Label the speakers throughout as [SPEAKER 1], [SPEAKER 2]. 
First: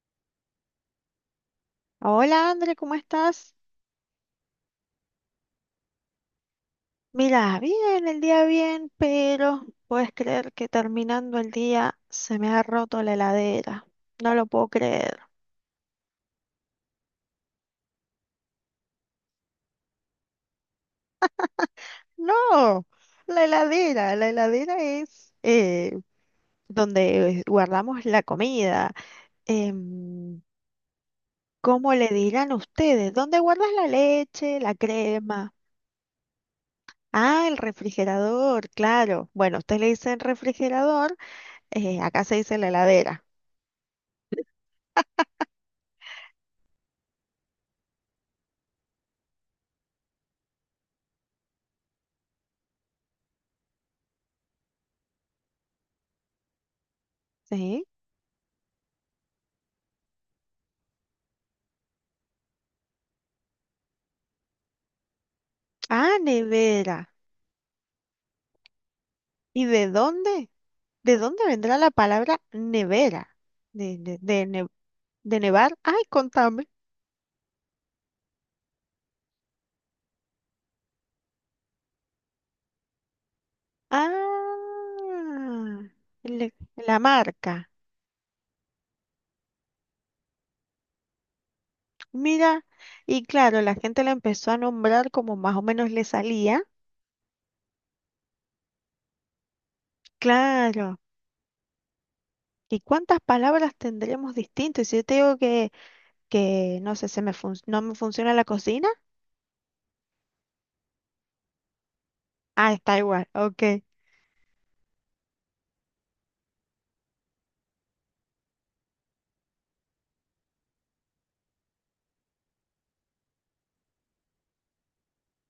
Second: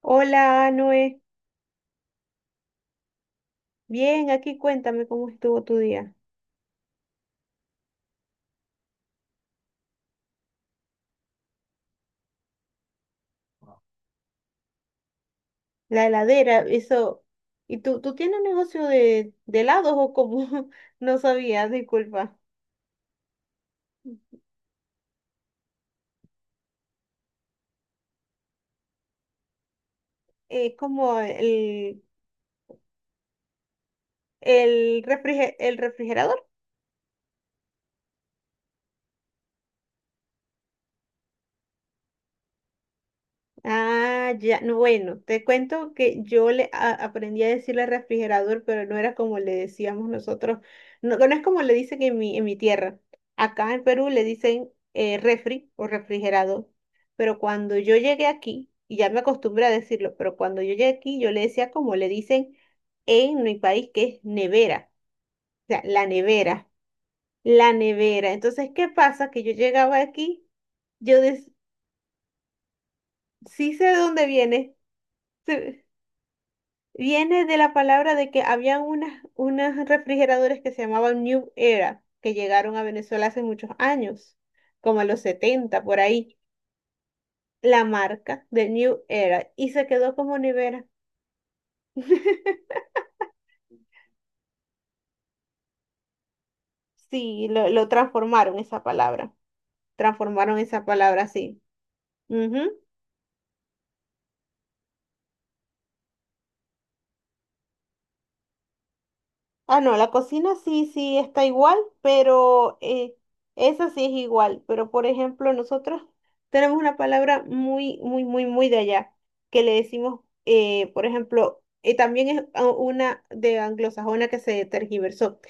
[SPEAKER 1] Hola, Noé.
[SPEAKER 2] Hola André, ¿cómo estás?
[SPEAKER 1] Bien, aquí cuéntame cómo estuvo tu día.
[SPEAKER 2] Mira, bien, el día bien, pero puedes creer que terminando el día se me ha roto la heladera. No lo puedo creer.
[SPEAKER 1] La heladera, eso. ¿Y tú tienes un negocio de helados o cómo? No sabía, disculpa.
[SPEAKER 2] No, la heladera es donde guardamos la comida. Em,
[SPEAKER 1] Es como
[SPEAKER 2] ¿Cómo
[SPEAKER 1] el,
[SPEAKER 2] le dirán ustedes? ¿Dónde guardas la leche, la
[SPEAKER 1] el,
[SPEAKER 2] crema?
[SPEAKER 1] refrige- el refrigerador.
[SPEAKER 2] Ah, el refrigerador, claro. Bueno, ustedes le dicen refrigerador, acá se dice la heladera.
[SPEAKER 1] Ah, ya, no, bueno, te cuento que yo le aprendí a decirle refrigerador, pero no era como le decíamos nosotros, no, no es como le dicen en mi tierra. Acá en Perú le dicen refri o refrigerador, pero cuando
[SPEAKER 2] ¿Sí?
[SPEAKER 1] yo llegué aquí, y ya me acostumbré a decirlo, pero cuando yo llegué aquí yo le decía como le dicen en mi país, que es nevera, o sea, la
[SPEAKER 2] Ah,
[SPEAKER 1] nevera,
[SPEAKER 2] nevera.
[SPEAKER 1] la nevera. Entonces, ¿qué pasa? Que yo
[SPEAKER 2] ¿Y de
[SPEAKER 1] llegaba aquí,
[SPEAKER 2] dónde? ¿De
[SPEAKER 1] yo
[SPEAKER 2] dónde
[SPEAKER 1] des-
[SPEAKER 2] vendrá la palabra nevera?
[SPEAKER 1] sí sé de
[SPEAKER 2] De, de,
[SPEAKER 1] dónde
[SPEAKER 2] de, ne-
[SPEAKER 1] viene.
[SPEAKER 2] de nevar. Ay, contame.
[SPEAKER 1] Viene de la palabra de que habían unas refrigeradores que se llamaban New Era, que llegaron a Venezuela hace muchos años, como a los
[SPEAKER 2] Ah,
[SPEAKER 1] 70 por ahí,
[SPEAKER 2] la marca.
[SPEAKER 1] la marca de New Era, y se quedó como nevera.
[SPEAKER 2] Mira, y claro, la gente la empezó a nombrar como más o menos le salía.
[SPEAKER 1] Sí, lo transformaron esa
[SPEAKER 2] Claro.
[SPEAKER 1] palabra así.
[SPEAKER 2] ¿Y cuántas palabras tendremos distintas? Si yo te digo que no sé, no me funciona la cocina.
[SPEAKER 1] Ah, no, la cocina sí, sí está igual,
[SPEAKER 2] Ah,
[SPEAKER 1] pero
[SPEAKER 2] está igual, ok.
[SPEAKER 1] esa sí es igual. Pero por ejemplo, nosotros tenemos una palabra muy, muy, muy, muy de allá, que le decimos, por ejemplo, también es una de anglosajona que se tergiversó.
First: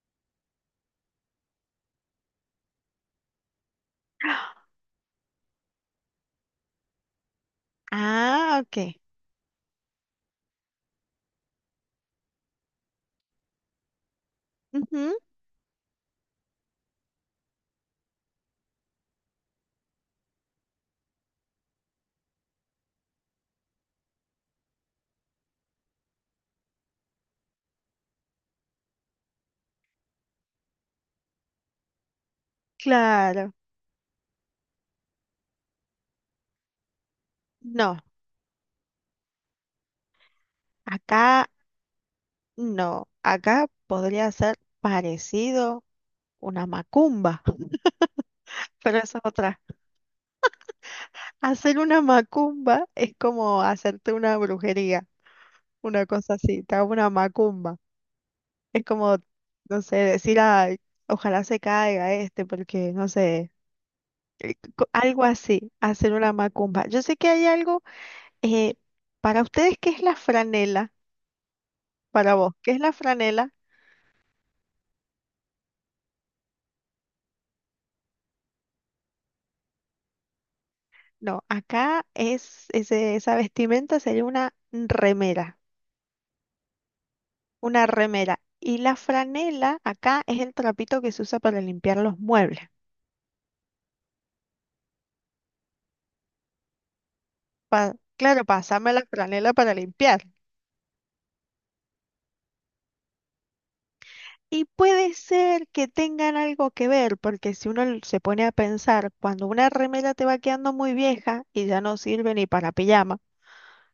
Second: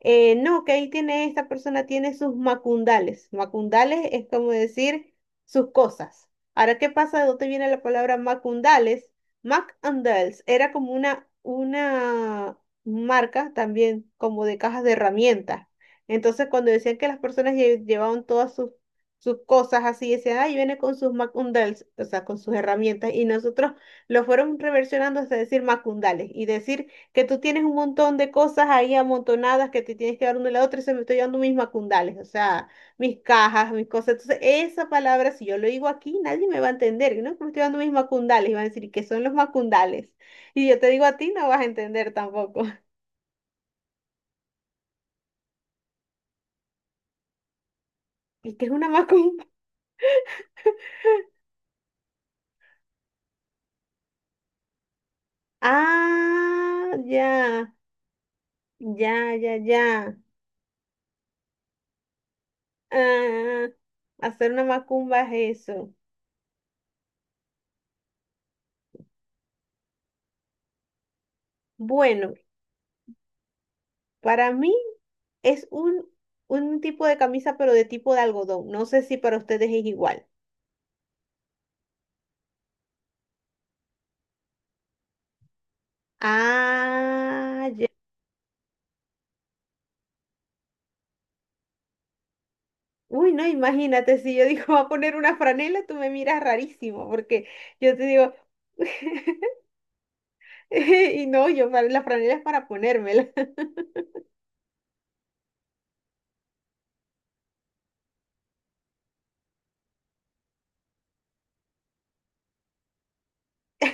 [SPEAKER 1] No, que ahí tiene, esta persona tiene sus macundales. Macundales es como decir sus cosas. Ahora, ¿qué pasa? ¿De dónde viene la palabra
[SPEAKER 2] Ah, ok.
[SPEAKER 1] macundales? Mac and Dales, era como una marcas también como de cajas de
[SPEAKER 2] Ujú,
[SPEAKER 1] herramientas. Entonces, cuando decían que las personas llevaban todas sus cosas así, decían, ay, viene con sus macundales, o sea, con sus herramientas, y nosotros lo fueron reversionando hasta decir macundales y decir que tú tienes un montón de cosas ahí amontonadas que te tienes que dar una a la otra y se me estoy llevando mis macundales, o sea, mis
[SPEAKER 2] claro.
[SPEAKER 1] cajas, mis cosas. Entonces, esa palabra, si yo lo digo aquí, nadie me va a entender, ¿no? Que me estoy dando mis
[SPEAKER 2] No,
[SPEAKER 1] macundales y van a decir, ¿qué son los macundales? Y yo te digo a ti, no
[SPEAKER 2] acá.
[SPEAKER 1] vas a entender tampoco.
[SPEAKER 2] No, acá podría ser parecido una macumba,
[SPEAKER 1] ¿Y qué es una
[SPEAKER 2] pero esa es
[SPEAKER 1] macumba?
[SPEAKER 2] otra. Hacer una macumba es como hacerte una brujería, una cosa así, te hago
[SPEAKER 1] Ah,
[SPEAKER 2] una
[SPEAKER 1] ya,
[SPEAKER 2] macumba. Es como,
[SPEAKER 1] ya, ya, ya.
[SPEAKER 2] no sé, decir, ay, ojalá se caiga este, porque no sé,
[SPEAKER 1] Ah, hacer una macumba
[SPEAKER 2] algo
[SPEAKER 1] es
[SPEAKER 2] así,
[SPEAKER 1] eso.
[SPEAKER 2] hacer una macumba. Yo sé que hay algo, eh, para ustedes, ¿qué es la franela?
[SPEAKER 1] Bueno,
[SPEAKER 2] Para vos, ¿qué es la franela?
[SPEAKER 1] para mí es un tipo de camisa, pero de tipo de algodón. No sé si para ustedes es igual.
[SPEAKER 2] No, acá es, ese, esa vestimenta sería una remera.
[SPEAKER 1] Ah,
[SPEAKER 2] Una
[SPEAKER 1] ya.
[SPEAKER 2] remera. Y la franela acá es el trapito que se usa para limpiar los muebles.
[SPEAKER 1] Uy, no, imagínate, si yo digo, va a poner una franela, tú me miras rarísimo, porque yo te digo,
[SPEAKER 2] Claro, pasame la franela para limpiar.
[SPEAKER 1] y no, yo la franela es para ponérmela.
[SPEAKER 2] Y puede ser que tengan algo que ver, porque si uno se pone a pensar, cuando una remera te va quedando muy vieja y ya no sirve ni para pijama,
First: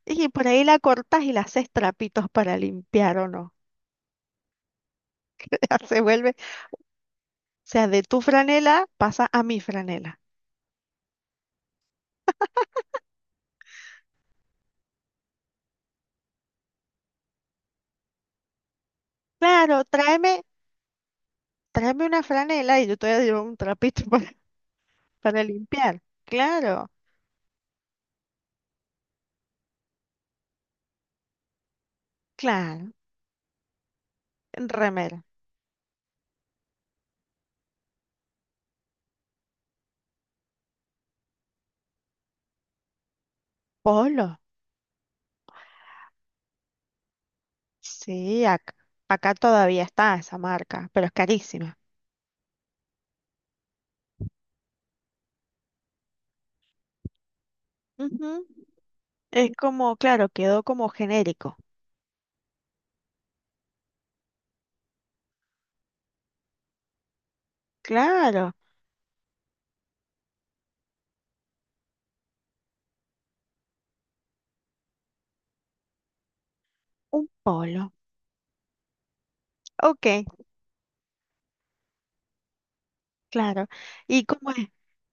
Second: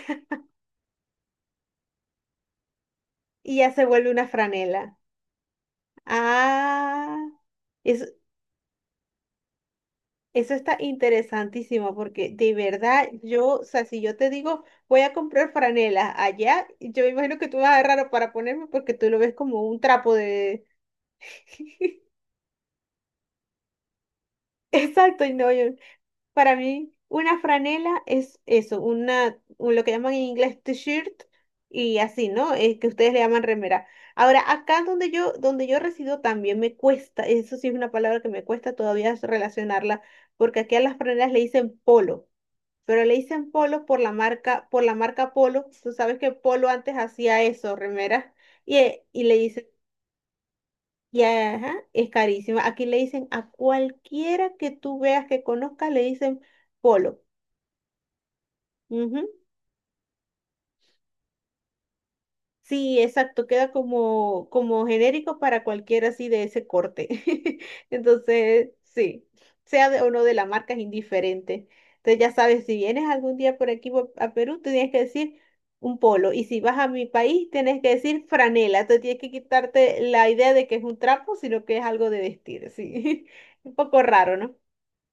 [SPEAKER 2] y por ahí la cortas y la haces trapitos para limpiar o no.
[SPEAKER 1] Y ya se vuelve una franela.
[SPEAKER 2] Ya se vuelve, o
[SPEAKER 1] Ah.
[SPEAKER 2] sea, de
[SPEAKER 1] Eso,
[SPEAKER 2] tu franela pasa a mi franela.
[SPEAKER 1] eso está interesantísimo porque de verdad yo, o sea, si yo te digo voy a comprar franelas allá, yo me imagino que tú vas a agarrar para ponerme porque tú lo ves como un
[SPEAKER 2] Claro,
[SPEAKER 1] trapo
[SPEAKER 2] tráeme,
[SPEAKER 1] de...
[SPEAKER 2] tráeme una franela y yo te voy a llevar un trapito para
[SPEAKER 1] Exacto, y
[SPEAKER 2] Para
[SPEAKER 1] no,
[SPEAKER 2] limpiar,
[SPEAKER 1] para
[SPEAKER 2] claro,
[SPEAKER 1] mí una franela es eso, lo que llaman en inglés t-shirt y así, ¿no? Es que
[SPEAKER 2] claro.
[SPEAKER 1] ustedes le llaman remera. Ahora, acá donde
[SPEAKER 2] Remera,
[SPEAKER 1] yo, donde yo resido también me cuesta, eso sí es una palabra que me cuesta todavía relacionarla porque aquí a las franelas le dicen polo, pero le dicen polo
[SPEAKER 2] polo.
[SPEAKER 1] por la marca Polo. Tú sabes que Polo antes hacía eso, remeras,
[SPEAKER 2] Sí,
[SPEAKER 1] y
[SPEAKER 2] acá
[SPEAKER 1] le dicen,
[SPEAKER 2] todavía está esa marca, pero es
[SPEAKER 1] y ajá,
[SPEAKER 2] carísima.
[SPEAKER 1] es carísima. Aquí le dicen a cualquiera que tú veas que conozcas, le dicen polo.
[SPEAKER 2] Ujú.
[SPEAKER 1] Ujú.
[SPEAKER 2] Es como, claro, quedó como genérico.
[SPEAKER 1] Sí, exacto, queda como genérico para cualquiera así de ese corte.
[SPEAKER 2] Claro,
[SPEAKER 1] Entonces, sí, sea de, o no de la marca es indiferente. Entonces ya sabes, si vienes algún día a Perú, tú tienes que decir un polo. Y si vas a mi
[SPEAKER 2] un
[SPEAKER 1] país, tienes
[SPEAKER 2] polo.
[SPEAKER 1] que decir franela. Entonces tienes que quitarte
[SPEAKER 2] Ok,
[SPEAKER 1] la idea de que es un trapo, sino que es algo de vestir, sí.
[SPEAKER 2] claro.
[SPEAKER 1] Un poco
[SPEAKER 2] ¿Y
[SPEAKER 1] raro,
[SPEAKER 2] cómo
[SPEAKER 1] ¿no?
[SPEAKER 2] es?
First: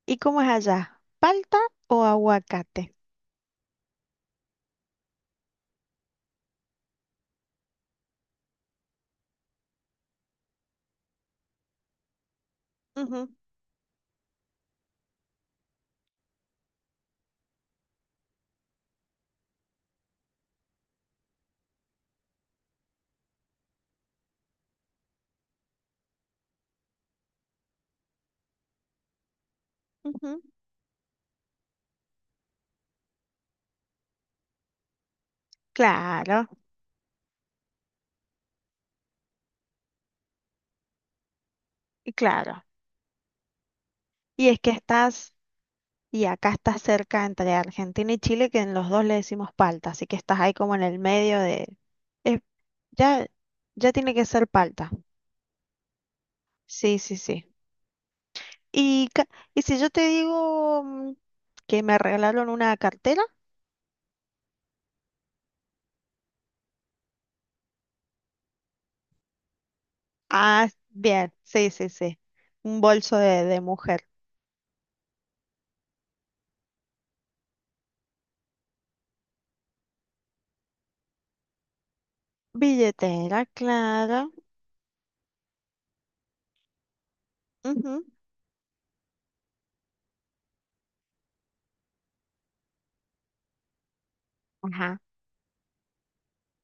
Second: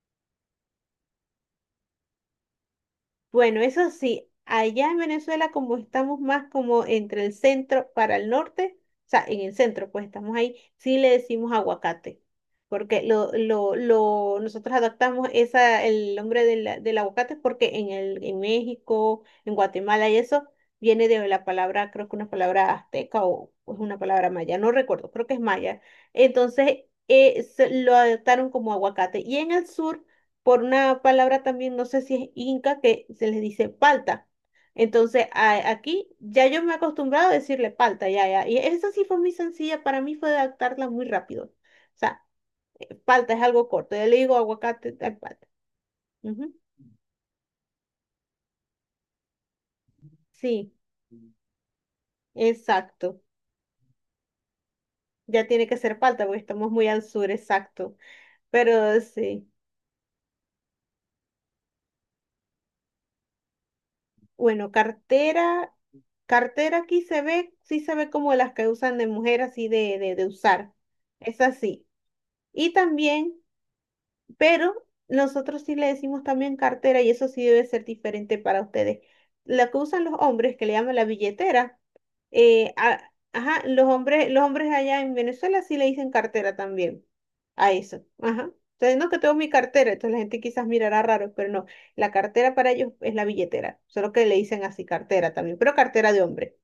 [SPEAKER 2] ¿Y cómo es allá? ¿Palta o aguacate?
[SPEAKER 1] Bueno, eso sí, allá en Venezuela como estamos más como entre el centro para el norte, o sea, en el centro pues estamos ahí, sí le decimos aguacate, porque
[SPEAKER 2] Ujú,
[SPEAKER 1] nosotros adaptamos esa, el nombre del aguacate porque en en México, en Guatemala y eso viene de la palabra, creo que una palabra azteca o es una palabra maya, no recuerdo, creo que es maya. Entonces lo adaptaron como aguacate. Y en el sur
[SPEAKER 2] ujú,
[SPEAKER 1] por una palabra también, no sé si es inca, que se les dice palta. Entonces, aquí ya
[SPEAKER 2] claro,
[SPEAKER 1] yo me he acostumbrado a decirle palta, ya, ya. Y esa sí fue muy sencilla, para mí fue adaptarla muy rápido. O
[SPEAKER 2] y
[SPEAKER 1] sea,
[SPEAKER 2] claro.
[SPEAKER 1] palta es algo corto, yo le digo
[SPEAKER 2] Y es que
[SPEAKER 1] aguacate, tal
[SPEAKER 2] estás,
[SPEAKER 1] palta.
[SPEAKER 2] y acá
[SPEAKER 1] Ujú.
[SPEAKER 2] estás cerca entre Argentina y Chile, que en los dos le decimos palta, así que estás ahí
[SPEAKER 1] Sí,
[SPEAKER 2] como en el medio de... es-
[SPEAKER 1] exacto.
[SPEAKER 2] ya, ya tiene que ser palta.
[SPEAKER 1] Ya tiene que ser palta porque estamos muy
[SPEAKER 2] Sí,
[SPEAKER 1] al
[SPEAKER 2] sí,
[SPEAKER 1] sur,
[SPEAKER 2] sí.
[SPEAKER 1] exacto. Pero
[SPEAKER 2] Y, ca-
[SPEAKER 1] sí.
[SPEAKER 2] y si yo te digo que me regalaron una cartera.
[SPEAKER 1] Bueno, cartera, cartera aquí se ve, sí se ve como las que usan de mujer así de
[SPEAKER 2] Ah,
[SPEAKER 1] usar.
[SPEAKER 2] bien,
[SPEAKER 1] Es
[SPEAKER 2] sí,
[SPEAKER 1] así.
[SPEAKER 2] sí, sí.
[SPEAKER 1] Y
[SPEAKER 2] Un bolso
[SPEAKER 1] también.
[SPEAKER 2] de mujer.
[SPEAKER 1] Pero nosotros sí le decimos también cartera y eso sí debe ser diferente para ustedes. La que usan los hombres, que le llaman la billetera,
[SPEAKER 2] Billetera,
[SPEAKER 1] ajá, los hombres,
[SPEAKER 2] claro.
[SPEAKER 1] los hombres allá en Venezuela sí le dicen cartera también a eso.
[SPEAKER 2] Ujú.
[SPEAKER 1] Ajá. Entonces, no que tengo mi cartera, entonces la gente quizás mirará raro, pero no, la cartera para ellos es la billetera, solo que le dicen así
[SPEAKER 2] Ajá,
[SPEAKER 1] cartera también, pero cartera de hombre.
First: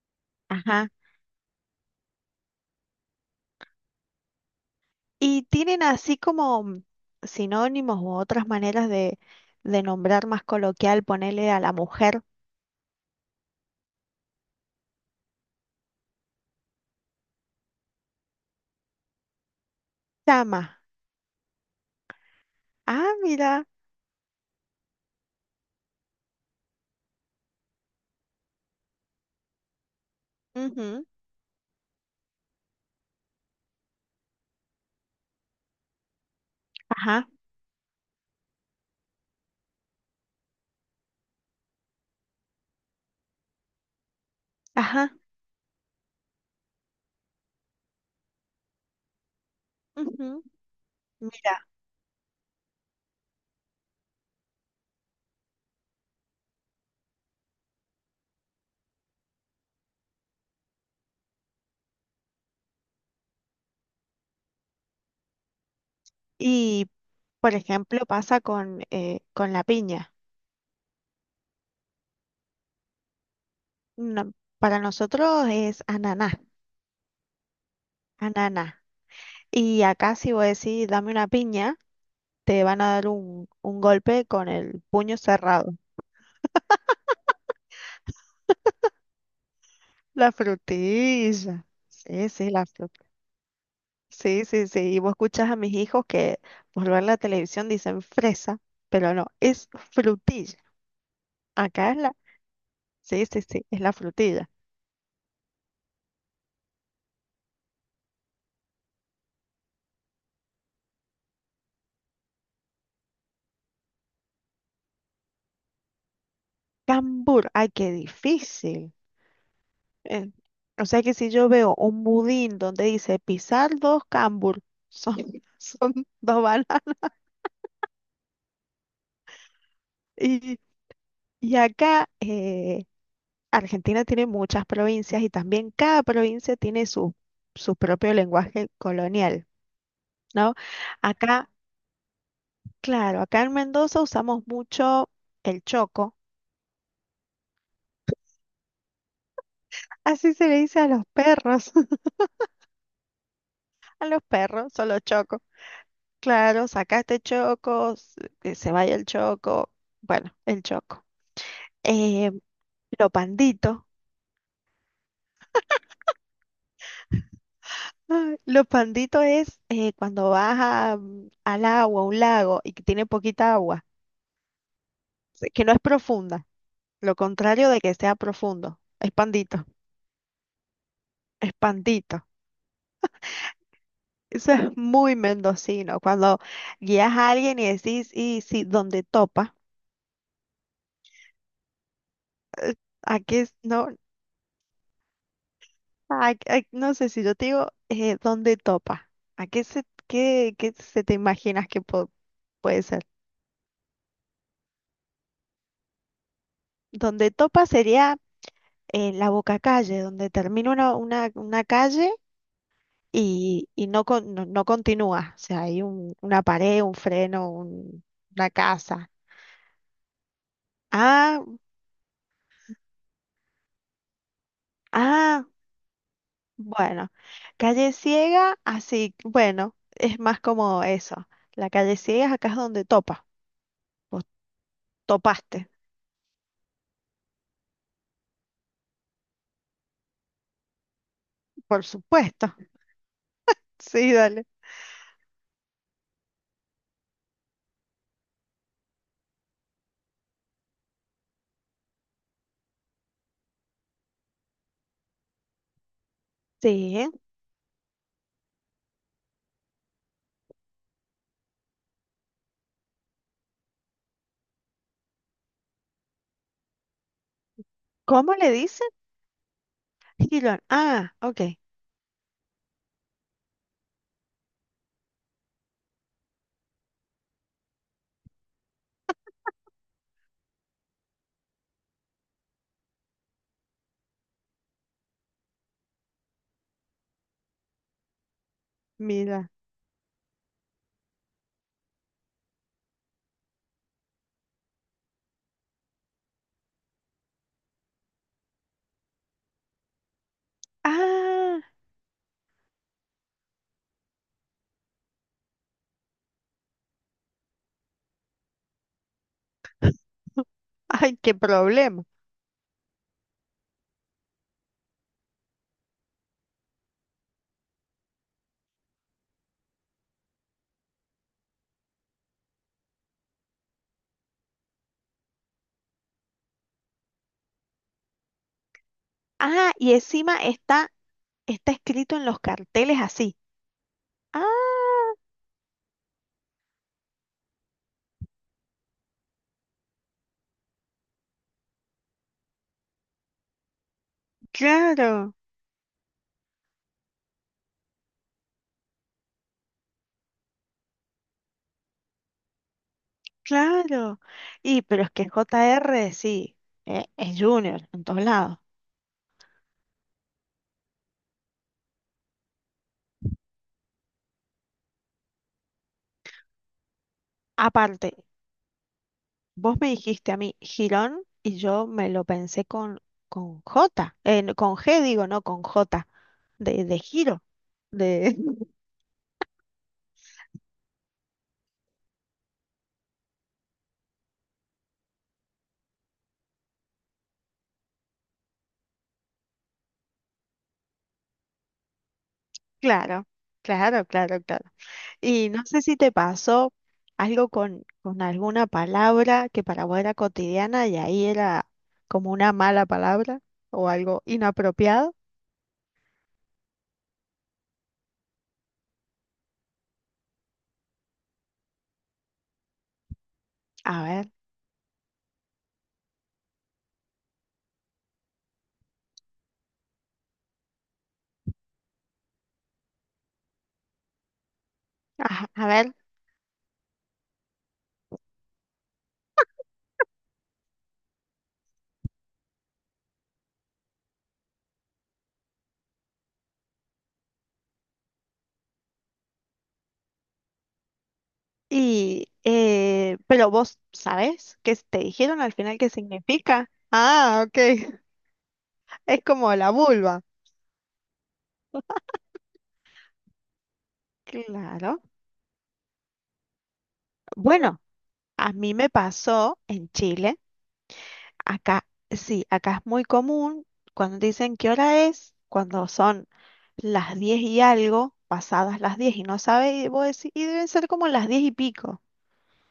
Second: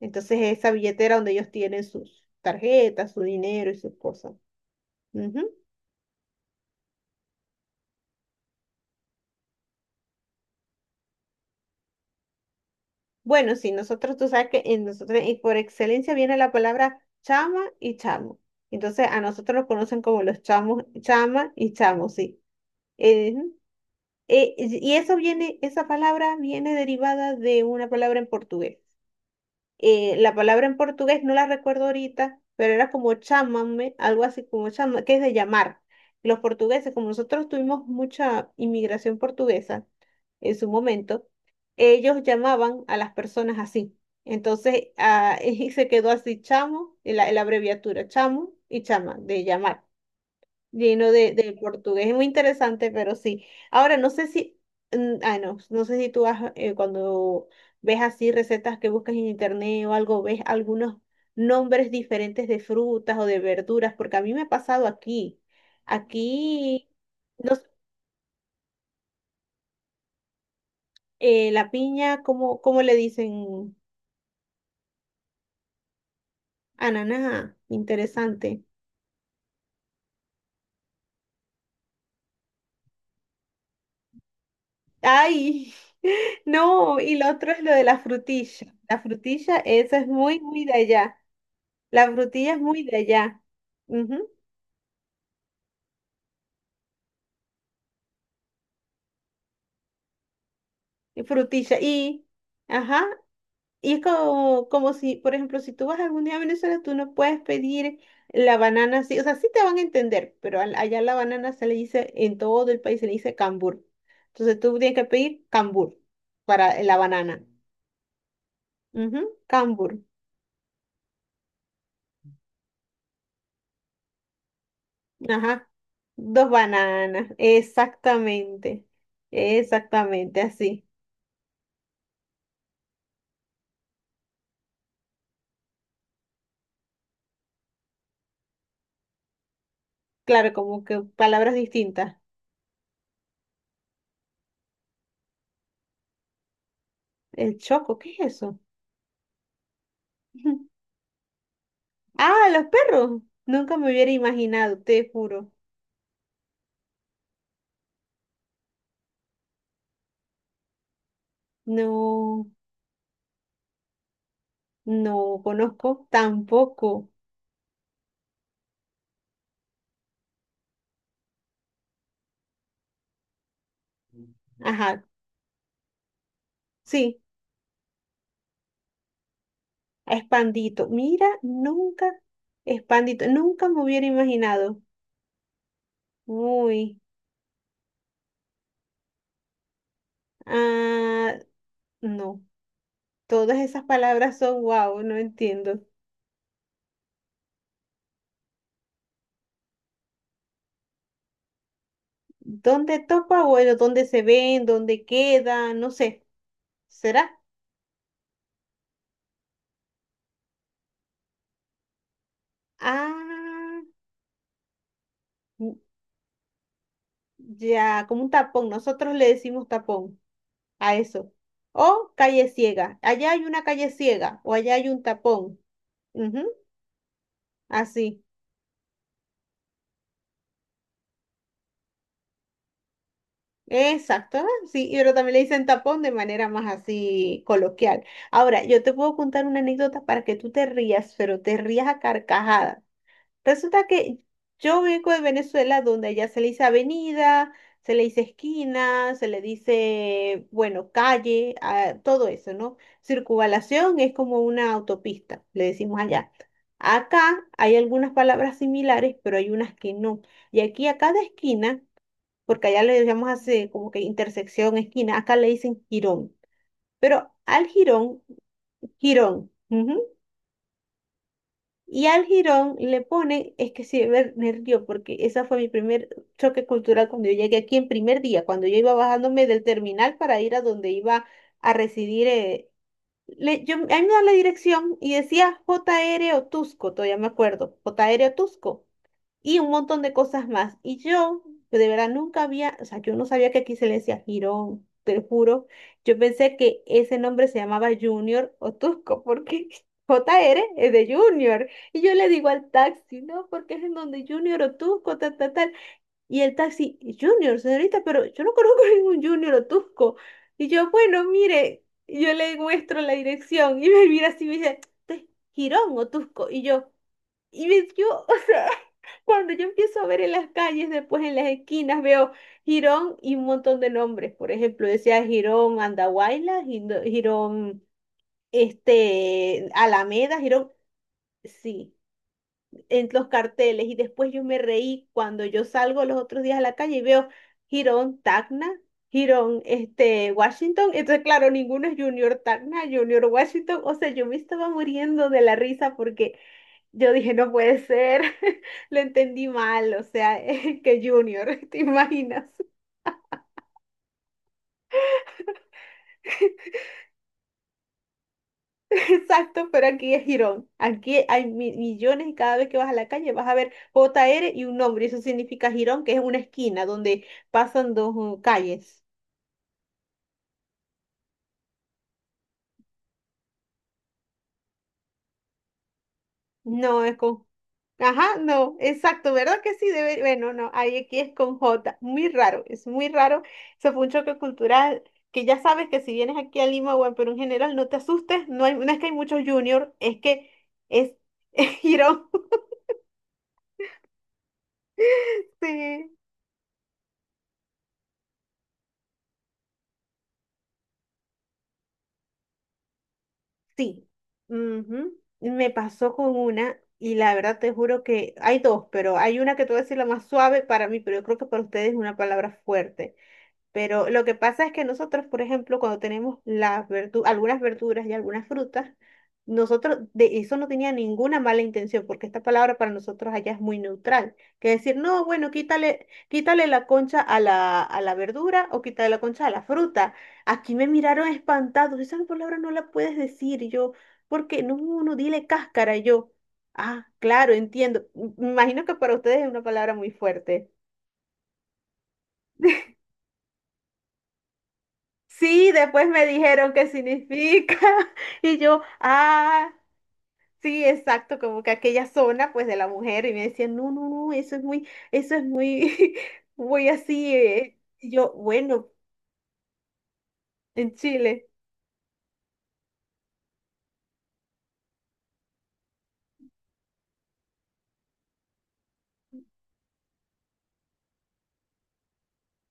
[SPEAKER 1] Entonces, esa
[SPEAKER 2] ajá.
[SPEAKER 1] billetera donde ellos tienen sus tarjetas, su dinero y sus cosas.
[SPEAKER 2] Y
[SPEAKER 1] Ujú.
[SPEAKER 2] tienen así como sinónimos u otras maneras de nombrar más coloquial, ponerle a la mujer.
[SPEAKER 1] Bueno, sí, nosotros, tú sabes que en nosotros, y por excelencia viene la palabra chama y chamo. Entonces, a nosotros nos conocen como los
[SPEAKER 2] Tama.
[SPEAKER 1] chamos, chama y chamo, sí.
[SPEAKER 2] Ah,
[SPEAKER 1] Eh,
[SPEAKER 2] mira.
[SPEAKER 1] y eso viene, esa palabra viene derivada de una palabra en portugués, la palabra en
[SPEAKER 2] Ujú.
[SPEAKER 1] portugués no la recuerdo ahorita, pero era como chámame, algo así como chama, que es de llamar. Los portugueses, como
[SPEAKER 2] Ajá,
[SPEAKER 1] nosotros tuvimos mucha inmigración portuguesa en su momento, ellos llamaban a las personas así. Entonces,
[SPEAKER 2] ajá.
[SPEAKER 1] ah, y se quedó así chamo, y la abreviatura chamo y chama, de llamar
[SPEAKER 2] Ujú.
[SPEAKER 1] lleno de
[SPEAKER 2] Mira.
[SPEAKER 1] portugués. Es muy interesante, pero sí. Ahora, no sé si, ay, no, no sé si tú has, cuando ves así recetas que buscas en internet o algo, ves algunos nombres diferentes de frutas o de verduras, porque a mí me ha pasado aquí.
[SPEAKER 2] Y,
[SPEAKER 1] Aquí, no
[SPEAKER 2] por
[SPEAKER 1] s-
[SPEAKER 2] ejemplo, pasa con la piña.
[SPEAKER 1] la piña, ¿cómo le dicen?
[SPEAKER 2] No, para nosotros es ananá,
[SPEAKER 1] Ananá, interesante.
[SPEAKER 2] ananá. Y acá si vos decís, dame una piña, te van a dar un golpe con el puño
[SPEAKER 1] Ay,
[SPEAKER 2] cerrado.
[SPEAKER 1] no, y lo otro es lo de la frutilla. La frutilla, eso es
[SPEAKER 2] La
[SPEAKER 1] muy, muy de allá.
[SPEAKER 2] frutilla.
[SPEAKER 1] La
[SPEAKER 2] Sí, sí,
[SPEAKER 1] frutilla es
[SPEAKER 2] la
[SPEAKER 1] muy de
[SPEAKER 2] fruta.
[SPEAKER 1] allá. Ujú.
[SPEAKER 2] Sí, sí, sí. Y vos escuchás a mis hijos que por ver la televisión dicen fresa, pero no, es frutilla.
[SPEAKER 1] Y frutilla.
[SPEAKER 2] Acá es la...
[SPEAKER 1] Ajá,
[SPEAKER 2] Sí, sí, sí, es
[SPEAKER 1] y
[SPEAKER 2] la
[SPEAKER 1] es
[SPEAKER 2] frutilla.
[SPEAKER 1] como, si, por ejemplo, si tú vas algún día a Venezuela, tú no puedes pedir la banana así. O sea, sí te van a entender, pero allá la banana se le dice, en todo el país se le dice cambur. Entonces tú tienes que pedir cambur para la banana.
[SPEAKER 2] Cambur, ay, qué difícil.
[SPEAKER 1] Ujú. Cambur.
[SPEAKER 2] Eh, o sea que si yo veo un budín donde dice pisar dos cambur, son
[SPEAKER 1] Ajá.
[SPEAKER 2] son dos
[SPEAKER 1] Dos
[SPEAKER 2] balas.
[SPEAKER 1] bananas. Exactamente. Exactamente
[SPEAKER 2] Y,
[SPEAKER 1] así.
[SPEAKER 2] y acá Argentina tiene muchas provincias y también cada provincia tiene su, su propio lenguaje colonial,
[SPEAKER 1] Claro,
[SPEAKER 2] ¿no?
[SPEAKER 1] como que
[SPEAKER 2] Acá,
[SPEAKER 1] palabras distintas.
[SPEAKER 2] claro, acá en Mendoza usamos mucho el choco.
[SPEAKER 1] El choco, ¿qué es eso?
[SPEAKER 2] Así se le dice a los perros.
[SPEAKER 1] Ah, los perros. Nunca me
[SPEAKER 2] A
[SPEAKER 1] hubiera
[SPEAKER 2] los perros,
[SPEAKER 1] imaginado,
[SPEAKER 2] solo
[SPEAKER 1] te
[SPEAKER 2] choco.
[SPEAKER 1] juro.
[SPEAKER 2] Claro, sacaste Choco, que se vaya el Choco, bueno, el Choco. Eh,
[SPEAKER 1] No,
[SPEAKER 2] lo pandito,
[SPEAKER 1] no conozco tampoco.
[SPEAKER 2] ay, lo pandito es cuando vas a, al agua, a un lago y que tiene poquita agua,
[SPEAKER 1] Ajá,
[SPEAKER 2] que no es profunda, lo
[SPEAKER 1] sí,
[SPEAKER 2] contrario de que sea profundo, es pandito,
[SPEAKER 1] Espandito. Mira,
[SPEAKER 2] es
[SPEAKER 1] nunca,
[SPEAKER 2] pandito.
[SPEAKER 1] Espandito, nunca me hubiera
[SPEAKER 2] Eso es
[SPEAKER 1] imaginado.
[SPEAKER 2] muy mendocino, cuando
[SPEAKER 1] Uy,
[SPEAKER 2] guías a alguien y decís, y si, donde topa,
[SPEAKER 1] ah, no.
[SPEAKER 2] aquí es,
[SPEAKER 1] Todas esas
[SPEAKER 2] no.
[SPEAKER 1] palabras son wow, no entiendo.
[SPEAKER 2] Ah, ay, no sé si yo te digo, ¿dónde topa? ¿A qué se, qué, qué se te imaginas que puede
[SPEAKER 1] ¿Dónde
[SPEAKER 2] ser?
[SPEAKER 1] topa, bueno? ¿Dónde se ven? ¿Dónde queda? No sé. ¿Será?
[SPEAKER 2] Donde topa sería la boca calle, donde termina una calle
[SPEAKER 1] Ah,
[SPEAKER 2] y no, no, no continúa. O sea, hay una pared, un freno,
[SPEAKER 1] ya, como un
[SPEAKER 2] una
[SPEAKER 1] tapón.
[SPEAKER 2] casa.
[SPEAKER 1] Nosotros le decimos tapón a eso.
[SPEAKER 2] Ah,
[SPEAKER 1] O calle ciega. Allá hay una calle ciega o allá hay un
[SPEAKER 2] ah,
[SPEAKER 1] tapón. Ujú.
[SPEAKER 2] bueno. Calle
[SPEAKER 1] Así.
[SPEAKER 2] ciega, así, bueno, es más como eso. La calle ciega acá es donde topa. Vos
[SPEAKER 1] Exacto. Ah, sí, y pero también le dicen
[SPEAKER 2] topaste,
[SPEAKER 1] tapón de manera más así coloquial. Ahora, yo te puedo contar una anécdota para que tú te rías, pero te
[SPEAKER 2] por
[SPEAKER 1] rías a
[SPEAKER 2] supuesto.
[SPEAKER 1] carcajadas. Resulta
[SPEAKER 2] Sí,
[SPEAKER 1] que
[SPEAKER 2] dale.
[SPEAKER 1] yo vengo de Venezuela, donde allá se le dice avenida, se le dice esquina, se le dice, bueno, calle, ah, todo eso, ¿no? Circunvalación es como una autopista, le decimos allá.
[SPEAKER 2] Sí.
[SPEAKER 1] Acá hay algunas palabras similares, pero hay unas que no. Y aquí a cada esquina, porque allá le llamamos así como que intersección, esquina, acá le dicen jirón. Pero al jirón,
[SPEAKER 2] ¿Cómo le dicen?
[SPEAKER 1] jirón. Ujú.
[SPEAKER 2] Gilón. Ah, ok.
[SPEAKER 1] Y al jirón le ponen, es que sí, ver, nervio, porque esa fue mi primer choque cultural cuando yo llegué aquí en primer día, cuando yo iba bajándome del terminal para ir a donde iba a residir. Yo, a mí me da la dirección y decía JR Otusco, todavía me acuerdo, JR Otusco
[SPEAKER 2] Mira.
[SPEAKER 1] y un montón de cosas más. Y yo, de verdad, nunca había, o sea, yo no sabía que aquí se le decía Girón, te lo juro. Yo pensé que ese nombre se llamaba Junior o Tusco, porque JR es de
[SPEAKER 2] Ah,
[SPEAKER 1] Junior. Y yo le digo al taxi, no, porque es en donde Junior o Tusco, tal, tal, tal. Y el taxi, Junior, señorita, pero yo no conozco ningún Junior o Tusco. Y yo,
[SPEAKER 2] ay,
[SPEAKER 1] bueno,
[SPEAKER 2] qué
[SPEAKER 1] mire,
[SPEAKER 2] problema.
[SPEAKER 1] y yo le muestro la dirección y me mira así y me dice, "Este es Girón o Tusco". Y yo, y me, yo, cuando yo empiezo a ver en las calles, después en las esquinas, veo Girón y un montón de nombres. Por ejemplo, decía Girón Andahuaylas, Gindo- Girón este,
[SPEAKER 2] Ah, y encima
[SPEAKER 1] Alameda, Girón,
[SPEAKER 2] está, está
[SPEAKER 1] sí,
[SPEAKER 2] escrito en los carteles
[SPEAKER 1] en los
[SPEAKER 2] así.
[SPEAKER 1] carteles. Y después yo
[SPEAKER 2] Ah,
[SPEAKER 1] me reí cuando yo salgo los otros días a la calle y veo Girón Tacna, Girón este, Washington. Entonces, claro, ninguno es Junior Tacna, Junior Washington. O sea, yo me estaba muriendo
[SPEAKER 2] claro,
[SPEAKER 1] de la risa porque yo dije, no puede ser, lo entendí mal, o sea, ¿que Junior, te imaginas?
[SPEAKER 2] claro. Y pero es que JR sí, es Junior en todos lados.
[SPEAKER 1] Exacto, pero aquí es Girón. Aquí hay mi- millones y cada vez que vas a la calle vas a ver J R y un nombre, y eso significa Girón, que es una esquina donde pasan
[SPEAKER 2] Aparte,
[SPEAKER 1] dos calles.
[SPEAKER 2] vos me dijiste a mí Girón y yo me lo pensé con J, con G digo, no, con J, de
[SPEAKER 1] No, es
[SPEAKER 2] giro,
[SPEAKER 1] con. Ajá,
[SPEAKER 2] de...
[SPEAKER 1] no, exacto, ¿verdad que sí? Debe, bueno, no, ahí aquí es con J, muy raro, es muy raro. Eso fue un choque cultural que ya sabes que si vienes aquí a Lima o en Perú en general, no te asustes, no hay, no es que hay muchos juniors, es que es, es girón.
[SPEAKER 2] Claro, claro, claro, claro. Y no sé si te
[SPEAKER 1] Sí,
[SPEAKER 2] pasó algo con alguna palabra que para vos era cotidiana y ahí era como una mala palabra o
[SPEAKER 1] sí,
[SPEAKER 2] algo inapropiado.
[SPEAKER 1] ujú. Me pasó con una y la verdad te juro que hay dos, pero hay una que te voy a decir la más suave para mí, pero yo creo que para ustedes es una palabra fuerte.
[SPEAKER 2] A
[SPEAKER 1] Pero lo
[SPEAKER 2] ver,
[SPEAKER 1] que pasa es que nosotros, por ejemplo, cuando tenemos las verdu- algunas verduras y algunas frutas, nosotros de eso no tenía ninguna mala intención, porque esta palabra para nosotros allá es muy neutral. Que decir, no,
[SPEAKER 2] ajá,
[SPEAKER 1] bueno,
[SPEAKER 2] a ver.
[SPEAKER 1] quítale, quítale la concha a la verdura o quítale la concha a la fruta. Aquí me miraron espantados, esa palabra no la puedes decir. Y yo, porque no, no, no, dile cáscara. Y yo, ah, claro, entiendo. Me imagino que para ustedes es una palabra muy fuerte.
[SPEAKER 2] Y, pero vos sabés qué te dijeron al
[SPEAKER 1] Sí,
[SPEAKER 2] final qué
[SPEAKER 1] después me
[SPEAKER 2] significa.
[SPEAKER 1] dijeron qué
[SPEAKER 2] Ah, ok.
[SPEAKER 1] significa. Y yo,
[SPEAKER 2] Es como
[SPEAKER 1] ah,
[SPEAKER 2] la vulva.
[SPEAKER 1] sí, exacto, como que aquella zona pues de la mujer y me decían, no, no, no,
[SPEAKER 2] Claro.
[SPEAKER 1] eso es muy, muy así. Eh".
[SPEAKER 2] Bueno,
[SPEAKER 1] Y yo,
[SPEAKER 2] a mí
[SPEAKER 1] bueno,
[SPEAKER 2] me pasó en Chile.
[SPEAKER 1] en Chile.
[SPEAKER 2] Acá, sí, acá es muy común cuando dicen qué hora es, cuando son las 10 y algo, pasadas las 10 y no sabe, y vos decís, y deben ser como las diez y pico,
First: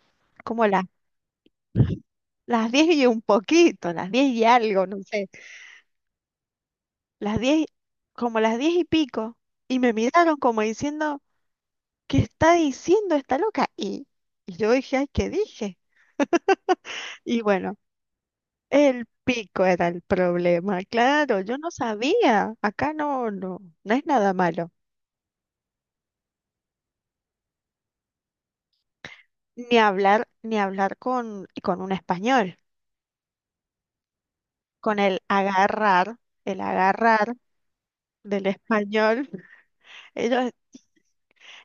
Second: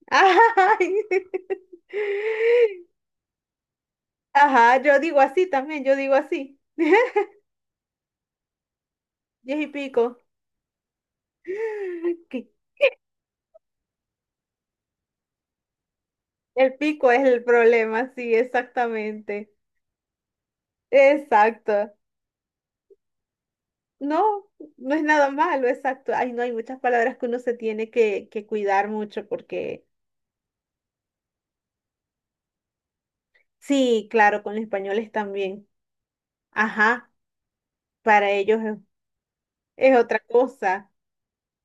[SPEAKER 2] como
[SPEAKER 1] Ay.
[SPEAKER 2] las 10 y un poquito, las 10 y
[SPEAKER 1] Ajá,
[SPEAKER 2] algo, no
[SPEAKER 1] yo digo
[SPEAKER 2] sé,
[SPEAKER 1] así también, yo digo así,
[SPEAKER 2] las 10 como las 10 y pico,
[SPEAKER 1] diez y
[SPEAKER 2] y me
[SPEAKER 1] pico.
[SPEAKER 2] miraron como diciendo, ¿qué
[SPEAKER 1] Que
[SPEAKER 2] está diciendo esta loca? Y yo dije, ay, ¿qué dije?
[SPEAKER 1] el pico es
[SPEAKER 2] Y
[SPEAKER 1] el
[SPEAKER 2] bueno,
[SPEAKER 1] problema, sí,
[SPEAKER 2] el
[SPEAKER 1] exactamente.
[SPEAKER 2] pico era el problema, claro, yo no
[SPEAKER 1] Exacto.
[SPEAKER 2] sabía, acá no, no, no es nada
[SPEAKER 1] No,
[SPEAKER 2] malo.
[SPEAKER 1] no es nada malo, exacto. Ay, no, hay muchas palabras que uno se tiene que cuidar mucho
[SPEAKER 2] Ni
[SPEAKER 1] porque,
[SPEAKER 2] hablar, ni hablar con un español.
[SPEAKER 1] sí, claro, con los
[SPEAKER 2] Con
[SPEAKER 1] españoles también.
[SPEAKER 2] el
[SPEAKER 1] Ajá,
[SPEAKER 2] agarrar
[SPEAKER 1] para
[SPEAKER 2] del
[SPEAKER 1] ellos
[SPEAKER 2] español.
[SPEAKER 1] es otra
[SPEAKER 2] Ellos,
[SPEAKER 1] cosa.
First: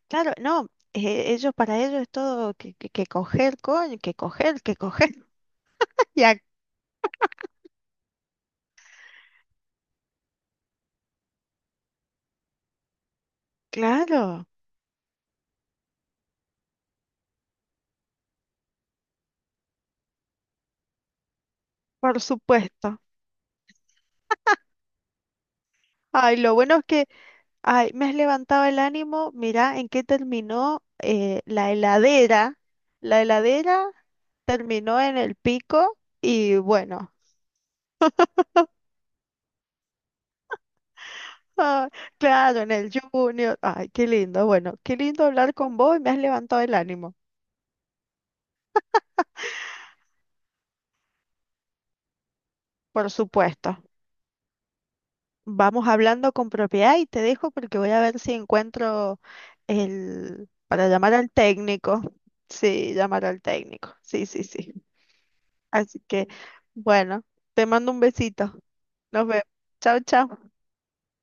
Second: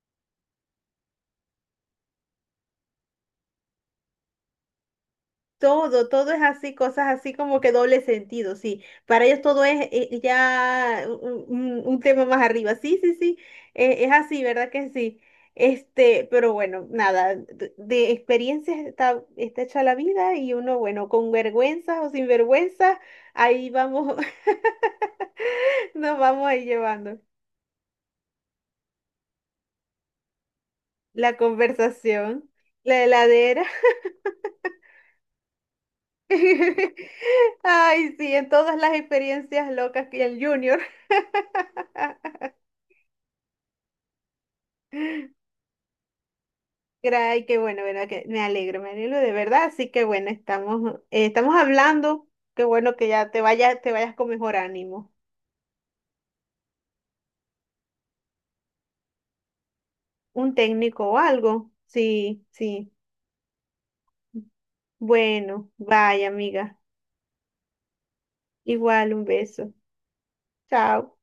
[SPEAKER 2] claro, no, ellos para ellos es todo que coger, coño, que coger, que coger.
[SPEAKER 1] Todo, todo
[SPEAKER 2] Ya,
[SPEAKER 1] es así, cosas así como que doble sentido, sí. Para ellos todo es ya un tema más arriba. Sí, sí, sí, es así,
[SPEAKER 2] claro,
[SPEAKER 1] ¿verdad que sí? Este, pero bueno, nada, de experiencias está, está hecha la vida y uno, bueno, con vergüenza o
[SPEAKER 2] por
[SPEAKER 1] sin vergüenza,
[SPEAKER 2] supuesto.
[SPEAKER 1] ahí vamos, nos
[SPEAKER 2] Ay,
[SPEAKER 1] vamos
[SPEAKER 2] lo
[SPEAKER 1] ahí
[SPEAKER 2] bueno es que,
[SPEAKER 1] llevando
[SPEAKER 2] ay, me has levantado el ánimo, mirá en qué terminó
[SPEAKER 1] la
[SPEAKER 2] la
[SPEAKER 1] conversación,
[SPEAKER 2] heladera.
[SPEAKER 1] la
[SPEAKER 2] La
[SPEAKER 1] heladera.
[SPEAKER 2] heladera terminó en el pico y bueno.
[SPEAKER 1] Ay, sí, en todas las experiencias locas que el Junior.
[SPEAKER 2] Ah, claro, en el Junior. Ay, qué lindo. Bueno, qué lindo hablar con vos y me has levantado el ánimo.
[SPEAKER 1] Ay, qué bueno, bueno, que me alegro de verdad. Así que bueno, estamos, estamos hablando. Qué bueno que
[SPEAKER 2] Por
[SPEAKER 1] ya
[SPEAKER 2] supuesto.
[SPEAKER 1] te vayas con mejor ánimo.
[SPEAKER 2] Vamos hablando con propiedad y te dejo porque voy a ver si encuentro
[SPEAKER 1] Un
[SPEAKER 2] el... para
[SPEAKER 1] técnico
[SPEAKER 2] llamar
[SPEAKER 1] o
[SPEAKER 2] al
[SPEAKER 1] algo.
[SPEAKER 2] técnico.
[SPEAKER 1] Sí, sí.
[SPEAKER 2] Sí, llamar al técnico. Sí, sí, sí.
[SPEAKER 1] Bueno,
[SPEAKER 2] Así que,
[SPEAKER 1] vaya, amiga.
[SPEAKER 2] bueno, te mando un besito.
[SPEAKER 1] Igual, un
[SPEAKER 2] Nos vemos.
[SPEAKER 1] beso.
[SPEAKER 2] Chao, chao.
[SPEAKER 1] Chao.